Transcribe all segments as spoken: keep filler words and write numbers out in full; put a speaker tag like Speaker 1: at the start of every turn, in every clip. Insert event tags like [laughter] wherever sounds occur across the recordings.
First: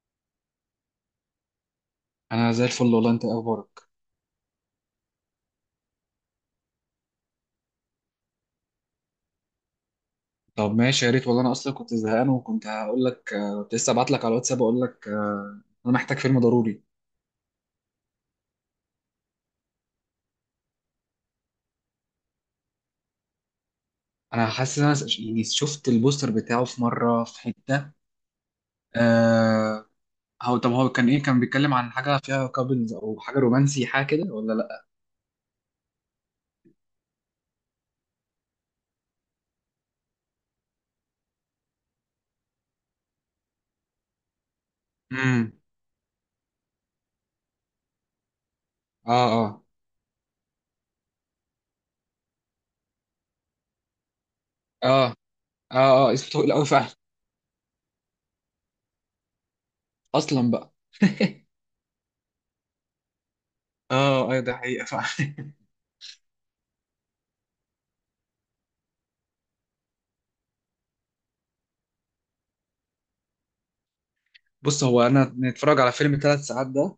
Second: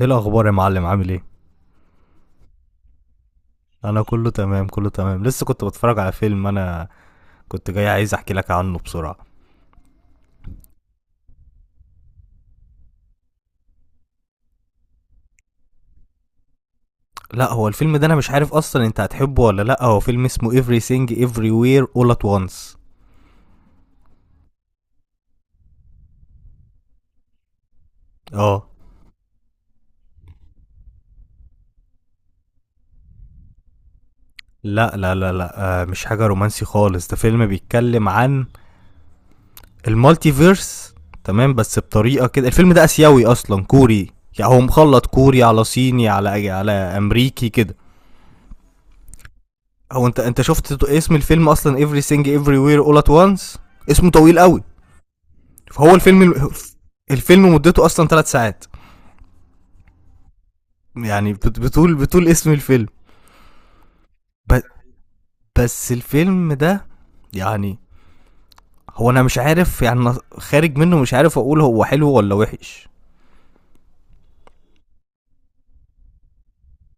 Speaker 1: ايه الاخبار يا معلم؟ عامل ايه؟
Speaker 2: انا زي الفل والله. انت إيه اخبارك؟
Speaker 1: انا كله تمام كله تمام. لسه كنت بتفرج على فيلم انا، كنت جاي عايز احكي لك عنه بسرعه.
Speaker 2: طب ماشي يا ريت والله، انا اصلا كنت زهقان وكنت هقول لك آه، كنت لسه ابعت لك على الواتساب اقول لك آه، انا محتاج فيلم ضروري.
Speaker 1: لا هو الفيلم ده انا مش عارف اصلا انت هتحبه ولا لا. هو فيلم اسمه everything everywhere all at once.
Speaker 2: انا حاسس ان انا ش- يعني شفت البوستر بتاعه في مره في حته.
Speaker 1: اه
Speaker 2: أه. هو طب هو كان ايه، كان بيتكلم عن حاجه فيها كابلز او حاجه رومانسي، حاجه كده ولا لا؟
Speaker 1: لا لا لا لا، آه، مش حاجه رومانسي خالص، ده فيلم بيتكلم عن المالتيفيرس. تمام بس بطريقه كده. الفيلم ده اسيوي اصلا كوري. يعني هو مخلط كوري
Speaker 2: امم.
Speaker 1: على صيني على على امريكي كده.
Speaker 2: اه. اه.
Speaker 1: هو انت انت شفت اسم الفيلم اصلا؟ everything everywhere all at once اسمه طويل قوي.
Speaker 2: اه. اه.
Speaker 1: فهو
Speaker 2: اه. اسمه
Speaker 1: الفيلم،
Speaker 2: طويل قوي فعلا.
Speaker 1: الفيلم مدته اصلا ثلاث ساعات.
Speaker 2: اصلا بقى.
Speaker 1: يعني
Speaker 2: [laughs]
Speaker 1: بت- بتقول بتقول اسم الفيلم.
Speaker 2: اه ايوه، ده
Speaker 1: ب-
Speaker 2: حقيقه فعلا. [laughs]
Speaker 1: بس الفيلم ده يعني هو انا مش عارف. يعني أنا خارج منه مش عارف اقول هو حلو ولا وحش.
Speaker 2: بص، هو انا نتفرج على فيلم تلت ساعات ده،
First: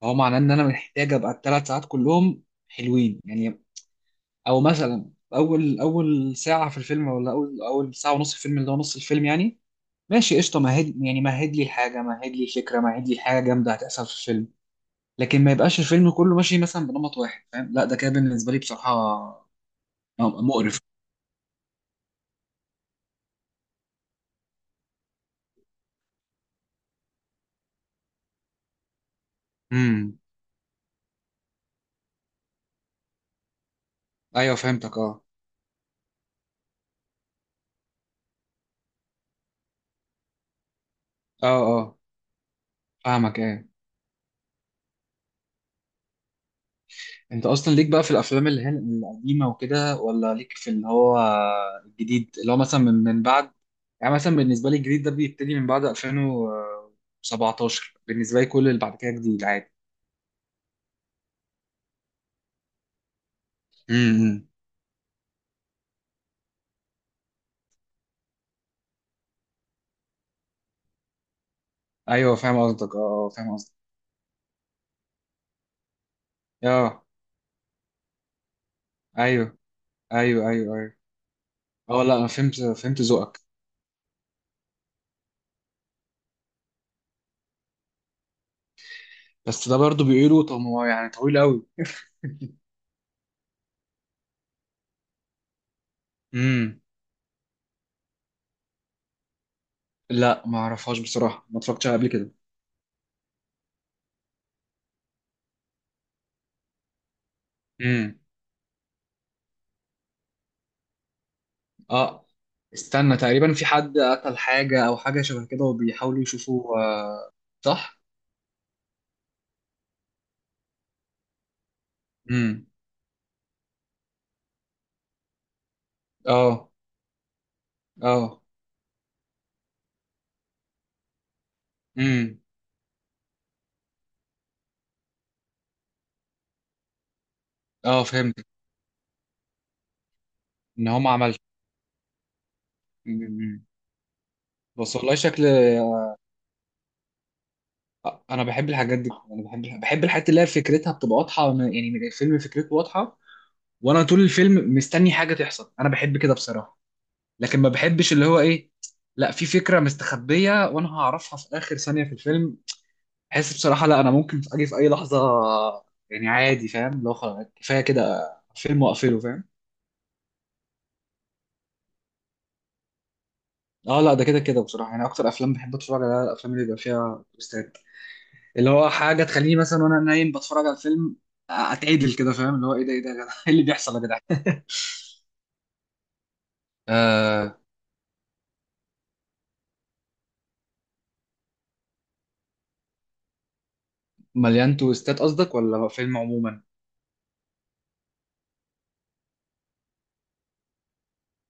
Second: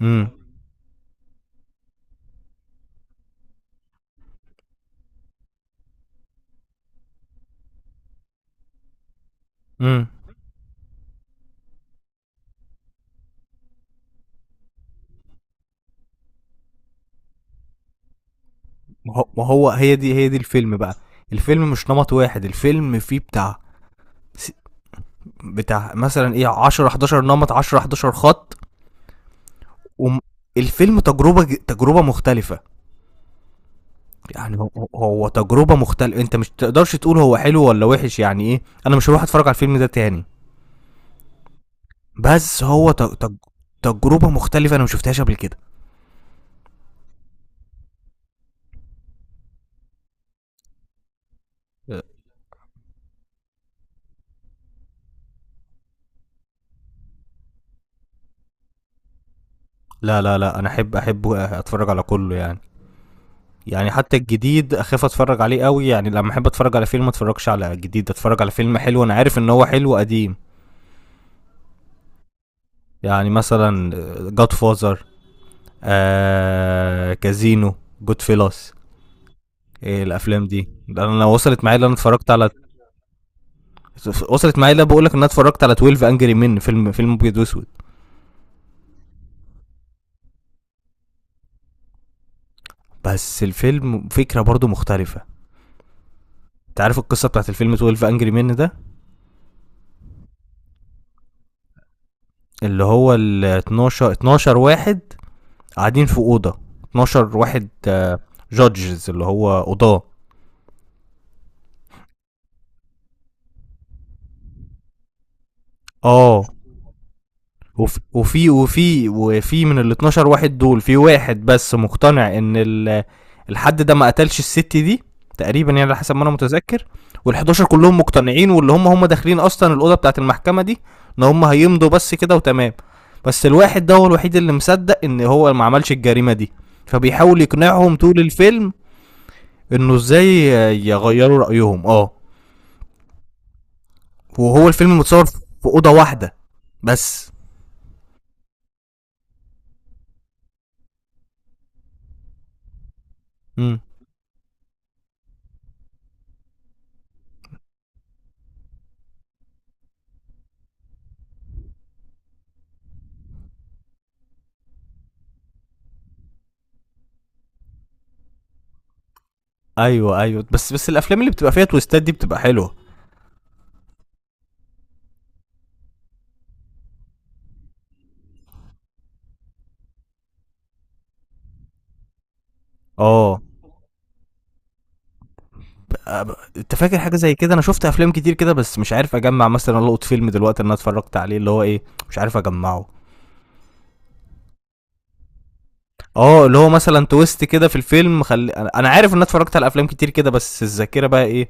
Speaker 2: فهو
Speaker 1: امم
Speaker 2: معناه ان انا محتاج ابقى الثلاث ساعات كلهم حلوين يعني. او مثلا اول اول ساعه في الفيلم، ولا اول اول ساعه ونص في الفيلم اللي هو نص الفيلم يعني.
Speaker 1: امم
Speaker 2: ماشي قشطه، مهد يعني، مهد لي الحاجه، مهد لي الفكره، مهد لي الحاجه جامده هتحصل في الفيلم. لكن ما يبقاش الفيلم كله ماشي مثلا بنمط واحد، فاهم؟ لا، ده كده بالنسبه لي بصراحه
Speaker 1: ما هو- ما هو هي دي هي دي الفيلم
Speaker 2: مقرف.
Speaker 1: بقى. الفيلم مش نمط واحد. الفيلم فيه بتاع بتاع مثلا ايه عشرة حداشر نمط، عشرة حداشر خط.
Speaker 2: امم.
Speaker 1: والفيلم تجربه، ج- تجربه مختلفه.
Speaker 2: ايوه
Speaker 1: يعني هو-
Speaker 2: فهمتك. اه.
Speaker 1: هو تجربه مختلفه. انت مش تقدرش تقول هو حلو ولا وحش. يعني ايه، انا مش هروح اتفرج على الفيلم ده تاني.
Speaker 2: اه. اه.
Speaker 1: بس هو ت- تج-
Speaker 2: فاهمك ايه.
Speaker 1: تجربه مختلفه انا ما شفتهاش قبل كده.
Speaker 2: انت اصلا ليك بقى في الافلام اللي هي القديمه وكده، ولا ليك في اللي هو الجديد اللي هو مثلا من من بعد. يعني مثلا بالنسبه لي الجديد ده بيبتدي من بعد ألفين وسبعتاشر. بالنسبه لي كل اللي بعد كده جديد عادي.
Speaker 1: لا لا لا انا احب احب اتفرج على كله يعني. يعني حتى
Speaker 2: امم.
Speaker 1: الجديد اخاف اتفرج عليه قوي. يعني لما احب اتفرج على فيلم، ما اتفرجش على جديد، اتفرج على فيلم حلو انا عارف ان هو حلو قديم.
Speaker 2: ايوه فاهم قصدك. اه.
Speaker 1: يعني
Speaker 2: آه، فاهم قصدك.
Speaker 1: مثلا جاد فازر،
Speaker 2: اه
Speaker 1: آه كازينو، جود فيلاس.
Speaker 2: ايوه
Speaker 1: إيه الافلام
Speaker 2: ايوه
Speaker 1: دي.
Speaker 2: ايوه ايوه.
Speaker 1: لأن انا وصلت معايا اللي انا
Speaker 2: اه لا، انا
Speaker 1: اتفرجت على،
Speaker 2: فهمت فهمت ذوقك.
Speaker 1: وصلت معايا اللي بقول لك ان انا اتفرجت على اثنا عشر انجري من. فيلم فيلم ابيض واسود
Speaker 2: بس ده برضو بيقولوا طب هو يعني طويل قوي.
Speaker 1: بس الفيلم فكره برضو مختلفه.
Speaker 2: [laughs] امم.
Speaker 1: انت عارف القصه بتاعت الفيلم اتناشر انجري من ده.
Speaker 2: لا ما اعرفهاش بصراحه، ما اتفرجتش عليها قبل كده.
Speaker 1: اللي هو ال اتناشر، اتناشر واحد قاعدين في اوضه، اتناشر واحد
Speaker 2: امم.
Speaker 1: جادجز اللي هو قضاه.
Speaker 2: اه. استنى، تقريبا في حد قتل حاجة او حاجة شبه كده، وبيحاولوا
Speaker 1: اه
Speaker 2: يشوفوا، آه.
Speaker 1: وف-
Speaker 2: صح؟
Speaker 1: وفي وفي وفي من ال اثنا عشر واحد دول، في واحد بس مقتنع ان
Speaker 2: امم.
Speaker 1: ال- الحد ده ما قتلش الست دي، تقريبا يعني على حسب ما انا
Speaker 2: اه.
Speaker 1: متذكر. وال حداشر كلهم
Speaker 2: اه.
Speaker 1: مقتنعين. واللي هم هم داخلين اصلا الاوضه بتاعت المحكمه دي، ان هم هيمضوا بس كده
Speaker 2: امم.
Speaker 1: وتمام. بس الواحد ده هو الوحيد اللي مصدق ان هو ما عملش الجريمه دي، فبيحاول يقنعهم
Speaker 2: اه.
Speaker 1: طول
Speaker 2: فهمت
Speaker 1: الفيلم انه ازاي
Speaker 2: ان هم عملت.
Speaker 1: يغيروا رايهم. اه
Speaker 2: امم.
Speaker 1: وهو
Speaker 2: بس
Speaker 1: الفيلم
Speaker 2: والله
Speaker 1: متصور
Speaker 2: شكل
Speaker 1: في اوضه
Speaker 2: آه،
Speaker 1: واحده بس.
Speaker 2: انا بحب الحاجات دي، انا بحب بحب الحاجات اللي هي فكرتها بتبقى واضحة. أنا- يعني الفيلم فكرته واضحة،
Speaker 1: امم
Speaker 2: وانا طول الفيلم مستني حاجة تحصل، انا بحب كده بصراحة. لكن ما بحبش اللي هو ايه، لا في فكرة مستخبية وانا هعرفها في اخر ثانية في الفيلم. بحس بصراحة لا، أنا ممكن أجي في أي لحظة يعني، عادي فاهم؟ لو خلاص كفاية كده فيلم وأقفله، فاهم.
Speaker 1: ايوه ايوه، بس بس الافلام اللي بتبقى فيها تويستات دي بتبقى حلوه.
Speaker 2: اه لا، ده كده كده بصراحة، يعني أكتر أفلام بحب أتفرج عليها الأفلام اللي بيبقى فيها تويستات، اللي هو حاجة تخليني مثلا وأنا نايم بتفرج على الفيلم أتعدل كده، فاهم؟ اللي هو إيه ده إيه ده يا جدع، [laughs]
Speaker 1: اه
Speaker 2: إيه اللي بيحصل يا جدع. [laughs]
Speaker 1: ب- ب- انت فاكر حاجه زي كده؟
Speaker 2: آه.
Speaker 1: انا شفت افلام كتير كده بس مش عارف اجمع. مثلا القط فيلم دلوقتي انا اتفرجت عليه اللي هو ايه، مش عارف اجمعه.
Speaker 2: مليان تويستات قصدك ولا فيلم
Speaker 1: اه اللي
Speaker 2: عموما؟
Speaker 1: هو مثلا تويست كده في الفيلم. خلي انا أنا عارف ان انا اتفرجت على افلام كتير كده بس الذاكره بقى ايه،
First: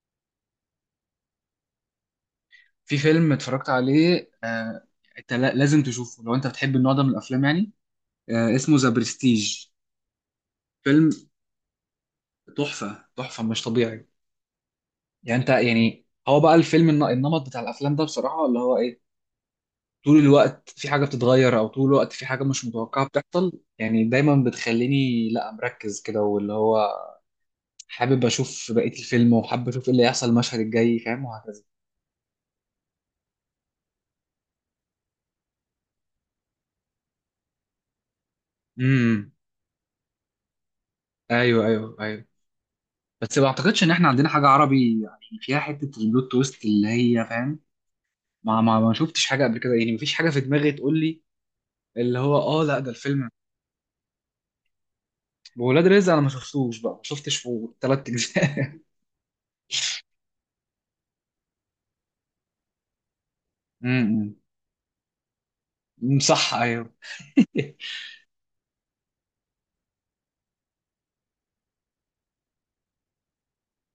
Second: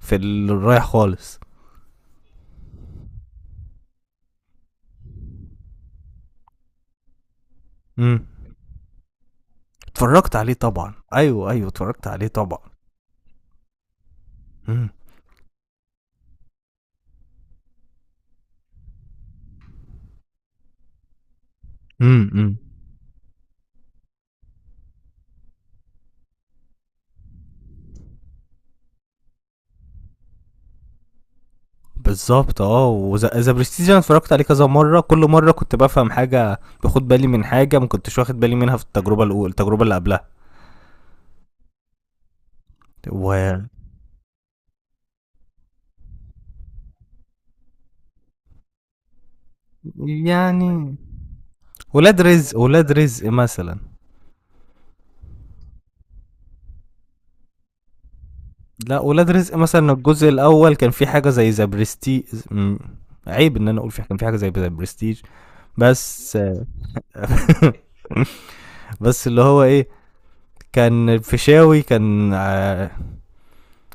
Speaker 1: في الرايح خالص.
Speaker 2: في فيلم اتفرجت عليه، آه. انت لا- لازم تشوفه لو انت بتحب النوع ده من الافلام يعني.
Speaker 1: امم
Speaker 2: آه، اسمه ذا برستيج.
Speaker 1: اتفرجت عليه طبعا.
Speaker 2: فيلم
Speaker 1: ايوه ايوه اتفرجت عليه طبعا.
Speaker 2: تحفه تحفه مش طبيعي.
Speaker 1: امم
Speaker 2: يعني انت يعني هو بقى الفيلم الن- النمط بتاع الافلام ده بصراحه اللي هو ايه، طول الوقت في حاجه بتتغير، او طول الوقت في حاجه
Speaker 1: امم
Speaker 2: مش متوقعه بتحصل يعني، دايما بتخليني لا مركز كده، واللي هو حابب اشوف بقيه الفيلم وحابب اشوف ايه اللي هيحصل المشهد الجاي فاهم وهكذا.
Speaker 1: بالظبط. اه وذا برستيج انا اتفرجت عليه كذا مره. كل مره كنت بفهم حاجه، باخد بالي من حاجه ما كنتش واخد بالي منها في التجربه
Speaker 2: امم.
Speaker 1: الاولى، التجربه اللي قبلها.
Speaker 2: ايوه ايوه ايوه. بس ما
Speaker 1: و
Speaker 2: اعتقدش ان احنا عندنا حاجه عربي يعني فيها حته البلوت تويست اللي هي فاهم، ما ما ما شفتش حاجه قبل كده يعني، مفيش حاجه في دماغي
Speaker 1: يعني
Speaker 2: تقول لي. اللي
Speaker 1: ولاد
Speaker 2: هو
Speaker 1: رزق
Speaker 2: اه لا،
Speaker 1: ولاد
Speaker 2: ده
Speaker 1: رزق
Speaker 2: الفيلم
Speaker 1: مثلا.
Speaker 2: ولاد رزق انا ما شفتوش بقى، ما شفتش في تلت اجزاء.
Speaker 1: لا ولاد رزق مثلا الجزء الاول كان في حاجه زي ذا برستيج. م- عيب ان انا اقول، في كان في حاجه
Speaker 2: امم.
Speaker 1: زي ذا برستيج
Speaker 2: أمم،
Speaker 1: بس.
Speaker 2: صح ايوه. [laughs]
Speaker 1: [laughs] بس اللي هو ايه، كان فيشاوي كان، آه،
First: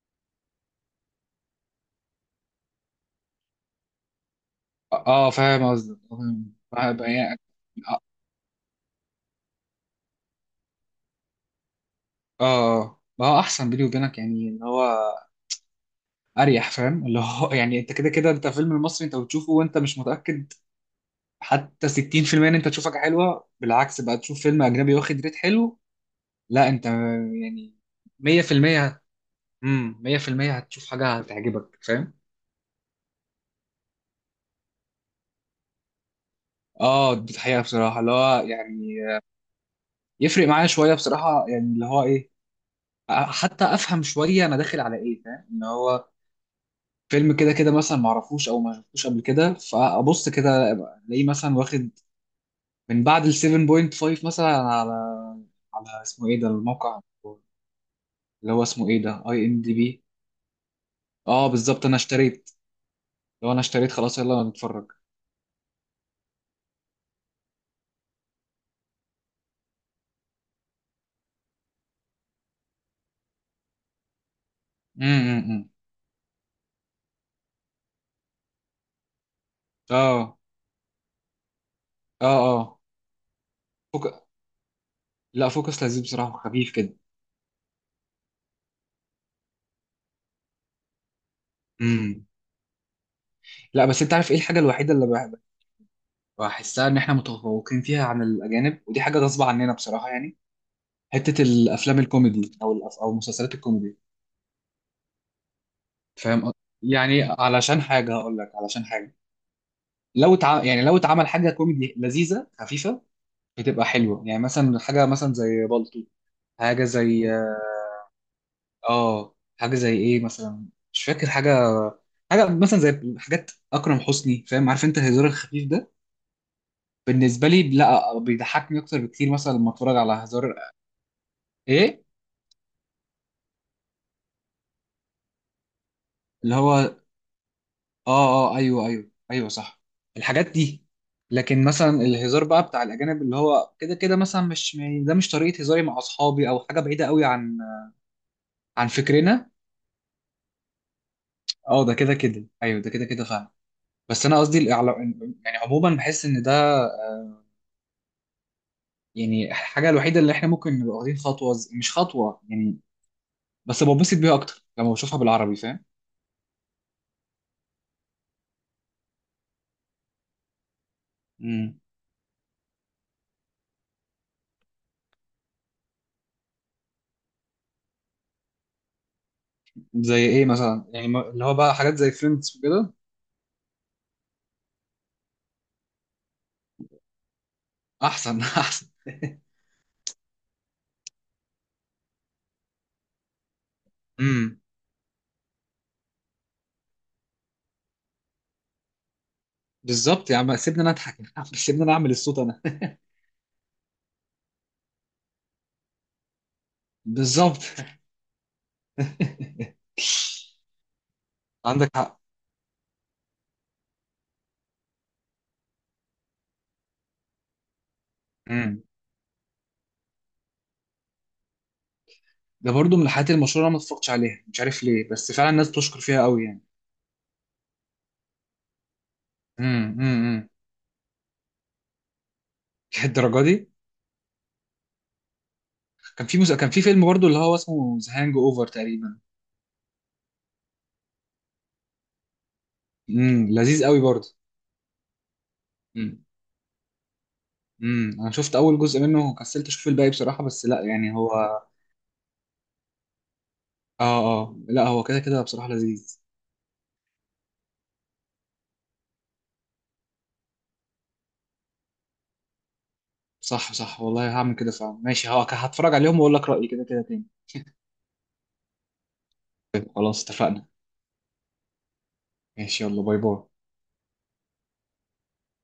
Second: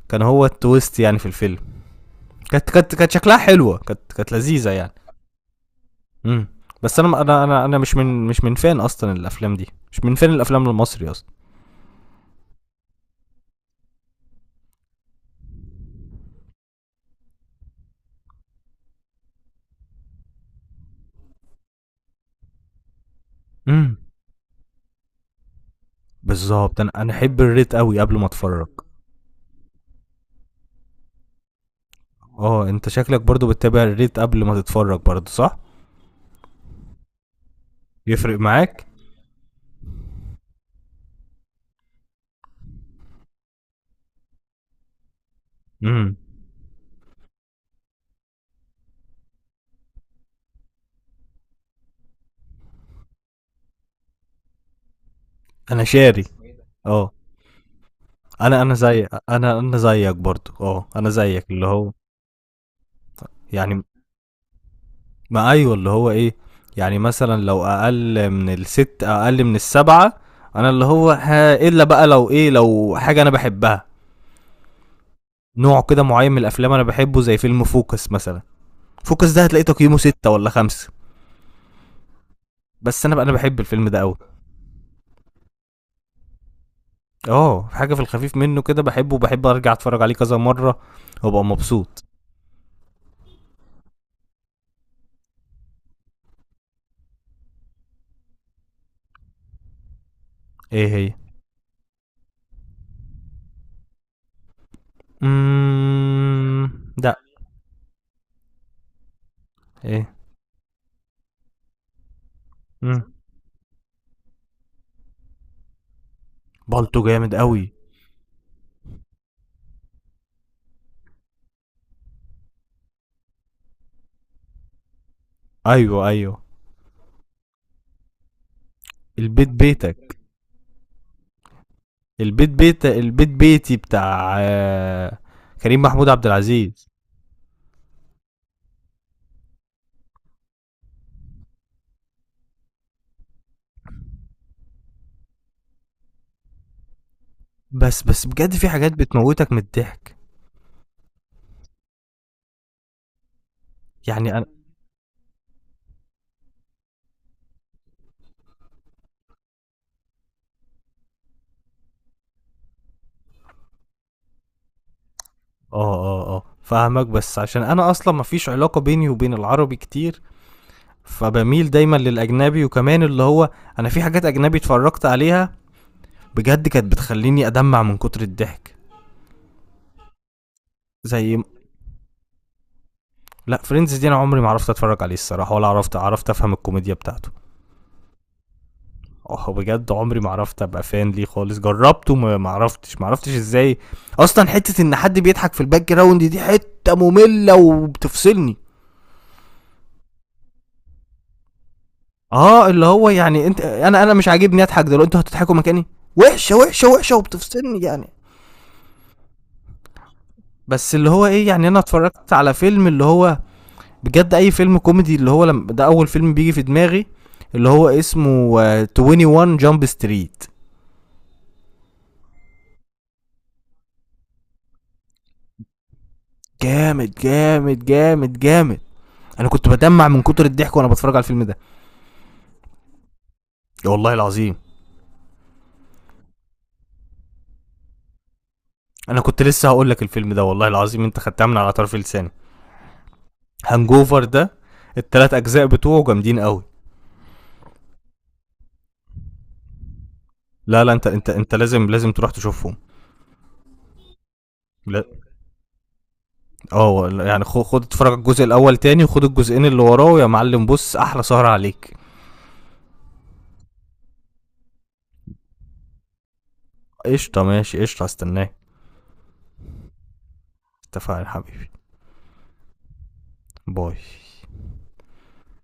Speaker 1: كان هو التويست يعني في الفيلم. كانت كانت كانت شكلها حلوه. كانت كانت لذيذه يعني.
Speaker 2: اه فاهم قصدك آه،
Speaker 1: امم
Speaker 2: فاهم.
Speaker 1: بس
Speaker 2: بقى-
Speaker 1: انا
Speaker 2: يعني.
Speaker 1: انا انا انا مش
Speaker 2: اه.
Speaker 1: من مش من فان اصلا الافلام دي، مش من فان الافلام المصري اصلا.
Speaker 2: آه. ما هو احسن بيني وبينك يعني، ان هو اريح فاهم اللي هو، [laughs] يعني انت كده كده، انت فيلم المصري انت بتشوفه وانت مش متاكد حتى ستين في المية ان انت تشوف حاجه حلوه،
Speaker 1: امم
Speaker 2: بالعكس بقى تشوف فيلم اجنبي واخد ريت حلو. لا
Speaker 1: بالظبط.
Speaker 2: انت
Speaker 1: انا انا احب الريت
Speaker 2: يعني
Speaker 1: قوي قبل ما اتفرج.
Speaker 2: مية في المية. امم مية في المية هتشوف حاجه هتعجبك، فاهم.
Speaker 1: اه انت شكلك برضو بتتابع الريت قبل ما تتفرج برضو صح؟
Speaker 2: اه دي الحقيقه بصراحه اللي
Speaker 1: يفرق
Speaker 2: هو
Speaker 1: معاك؟
Speaker 2: يعني، يفرق معايا شويه بصراحه يعني اللي هو ايه، حتى افهم شويه انا داخل على ايه، فاهم ان هو
Speaker 1: امم
Speaker 2: فيلم كده كده مثلا ما اعرفوش او ما شفتوش قبل كده، فابص كده الاقيه مثلا واخد من بعد ال سبعه ونص مثلا على
Speaker 1: انا
Speaker 2: على
Speaker 1: شاري.
Speaker 2: اسمه ايه ده الموقع،
Speaker 1: اه
Speaker 2: اللي
Speaker 1: انا
Speaker 2: هو
Speaker 1: انا
Speaker 2: اسمه ايه
Speaker 1: زي
Speaker 2: ده اي
Speaker 1: انا
Speaker 2: ام دي
Speaker 1: انا
Speaker 2: بي.
Speaker 1: زيك برضو. اه انا
Speaker 2: اه
Speaker 1: زيك اللي
Speaker 2: بالظبط،
Speaker 1: هو.
Speaker 2: انا اشتريت. لو انا
Speaker 1: يعني
Speaker 2: اشتريت خلاص يلا نتفرج.
Speaker 1: ما ايوه، اللي هو ايه. يعني مثلا لو اقل من الست، اقل من السبعة. انا اللي هو، ها الا بقى لو ايه، لو حاجة انا بحبها،
Speaker 2: امم.
Speaker 1: نوع كده معين من الافلام انا بحبه، زي فيلم فوكس مثلا. فوكس ده هتلاقي تقييمه ستة
Speaker 2: اه.
Speaker 1: ولا خمسة
Speaker 2: اه. اه.
Speaker 1: بس انا بقى انا بحب الفيلم ده
Speaker 2: فوك...
Speaker 1: قوي.
Speaker 2: لا فوكس لذيذ بصراحه وخفيف كده.
Speaker 1: اه حاجة في الخفيف منه كده بحبه، وبحب ارجع اتفرج عليه كذا مرة وابقى مبسوط.
Speaker 2: امم لا، بس انت عارف ايه الحاجه الوحيده اللي بحب- بحسها ان احنا متفوقين فيها عن الاجانب، ودي حاجه غصب عننا بصراحه يعني،
Speaker 1: ايه هي؟
Speaker 2: حته الافلام الكوميدي او الأف... او مسلسلات الكوميدي. فاهم قصدي؟
Speaker 1: امم لا
Speaker 2: يعني علشان حاجه هقول لك، علشان حاجه
Speaker 1: ايه؟
Speaker 2: لو تع... يعني لو اتعمل حاجه كوميدي لذيذه خفيفه
Speaker 1: امم
Speaker 2: بتبقى حلوه يعني، مثلا حاجه مثلا زي بالطو. حاجه
Speaker 1: بالطو
Speaker 2: زي
Speaker 1: جامد قوي.
Speaker 2: اه حاجه زي ايه مثلا، مش فاكر حاجه. حاجه مثلا زي حاجات اكرم حسني، فاهم عارف انت الهزار الخفيف ده.
Speaker 1: ايوه ايوه.
Speaker 2: بالنسبه لي لا بيضحكني اكتر بكتير
Speaker 1: البيت
Speaker 2: مثلا لما اتفرج على
Speaker 1: بيتك،
Speaker 2: هزار. ايه
Speaker 1: البيت بيت البيت بيتي بتاع آه، كريم محمود عبد
Speaker 2: اللي
Speaker 1: العزيز.
Speaker 2: هو اه اه ايوه ايوه ايوه صح، الحاجات دي. لكن مثلا الهزار بقى بتاع الاجانب اللي هو كده كده مثلا مش م- ده مش طريقه هزاري مع اصحابي، او حاجه بعيده قوي عن
Speaker 1: بس بس بجد في
Speaker 2: عن
Speaker 1: حاجات
Speaker 2: فكرنا.
Speaker 1: بتموتك من الضحك.
Speaker 2: اه ده كده كده ايوه، ده كده كده فعلا. بس
Speaker 1: يعني
Speaker 2: انا
Speaker 1: انا،
Speaker 2: قصدي الإعلا- يعني عموما بحس ان ده يعني الحاجه الوحيده اللي احنا ممكن نبقى واخدين خطوه ز- مش خطوه يعني، بس ببسط بيها اكتر لما بشوفها بالعربي، فاهم.
Speaker 1: اه اه اه فاهمك، بس عشان انا اصلا مفيش علاقة بيني وبين العربي كتير، فبميل
Speaker 2: امم.
Speaker 1: دايما للاجنبي. وكمان اللي هو انا في حاجات اجنبي اتفرجت عليها بجد كانت بتخليني ادمع من كتر الضحك.
Speaker 2: زي ايه مثلا يعني ما-
Speaker 1: زي،
Speaker 2: اللي هو بقى حاجات زي فريندز وكده.
Speaker 1: لا فريندز دي انا عمري ما عرفت اتفرج عليه الصراحة، ولا عرفت عرفت افهم الكوميديا بتاعته.
Speaker 2: احسن. [laughs] احسن.
Speaker 1: اه بجد عمري ما عرفت ابقى فان ليه خالص. جربته ما ما عرفتش ما عرفتش ازاي. اصلا
Speaker 2: امم
Speaker 1: حته ان حد بيضحك في الباك جراوند دي حته ممله وبتفصلني.
Speaker 2: بالظبط، يا عم سيبني انا اضحك. [laughs] يا عم سيبني انا اعمل الصوت انا.
Speaker 1: اه اللي هو يعني انت انا انا مش عاجبني اضحك دلوقتي. انتوا هتضحكوا مكاني؟ وحشه وحشه
Speaker 2: [laughs]
Speaker 1: وحشه
Speaker 2: بالظبط.
Speaker 1: وبتفصلني يعني.
Speaker 2: [laughs]
Speaker 1: بس اللي هو ايه، يعني انا
Speaker 2: عندك حق.
Speaker 1: اتفرجت على فيلم اللي هو بجد اي فيلم كوميدي، اللي هو لما ده اول فيلم بيجي في دماغي اللي هو اسمه،
Speaker 2: امم،
Speaker 1: آه، واحد وعشرين جامب ستريت.
Speaker 2: ده برضو من الحاجات المشهوره، انا ما اتفرجتش عليها مش عارف ليه، بس فعلا الناس بتشكر فيها قوي يعني.
Speaker 1: جامد جامد جامد جامد. انا كنت
Speaker 2: امم.
Speaker 1: بدمع من كتر
Speaker 2: امم.
Speaker 1: الضحك وانا بتفرج على الفيلم ده
Speaker 2: [laughs] الدرجه دي.
Speaker 1: يا والله العظيم.
Speaker 2: كان في مس... كان في فيلم برضو اللي هو اسمه ذا هانج اوفر تقريبا.
Speaker 1: انا كنت لسه هقول لك الفيلم ده والله العظيم انت خدتها من على طرف لساني.
Speaker 2: امم لذيذ قوي
Speaker 1: هانجوفر
Speaker 2: برضو.
Speaker 1: ده التلات اجزاء بتوعه
Speaker 2: امم.
Speaker 1: جامدين قوي.
Speaker 2: امم. انا شفت اول جزء منه وكسلت اشوف الباقي بصراحه، بس لا
Speaker 1: لا لا انت
Speaker 2: يعني
Speaker 1: انت انت
Speaker 2: هو.
Speaker 1: لازم لازم تروح تشوفهم.
Speaker 2: اه. اه لا،
Speaker 1: لا.
Speaker 2: هو كده كده بصراحه لذيذ.
Speaker 1: اه يعني خد خد اتفرج على الجزء الاول تاني وخد الجزئين اللي وراه يا معلم. بص، احلى سهرة عليك.
Speaker 2: صح صح والله هعمل كده فعلا، ماشي ه- هتفرج عليهم واقول لك رايي كده كده تاني.
Speaker 1: قشطه ماشي قشطه، هستناك.
Speaker 2: طيب، خلاص اتفقنا.
Speaker 1: اتفقنا يا حبيبي.
Speaker 2: ماشي يلا باي باي.
Speaker 1: باي.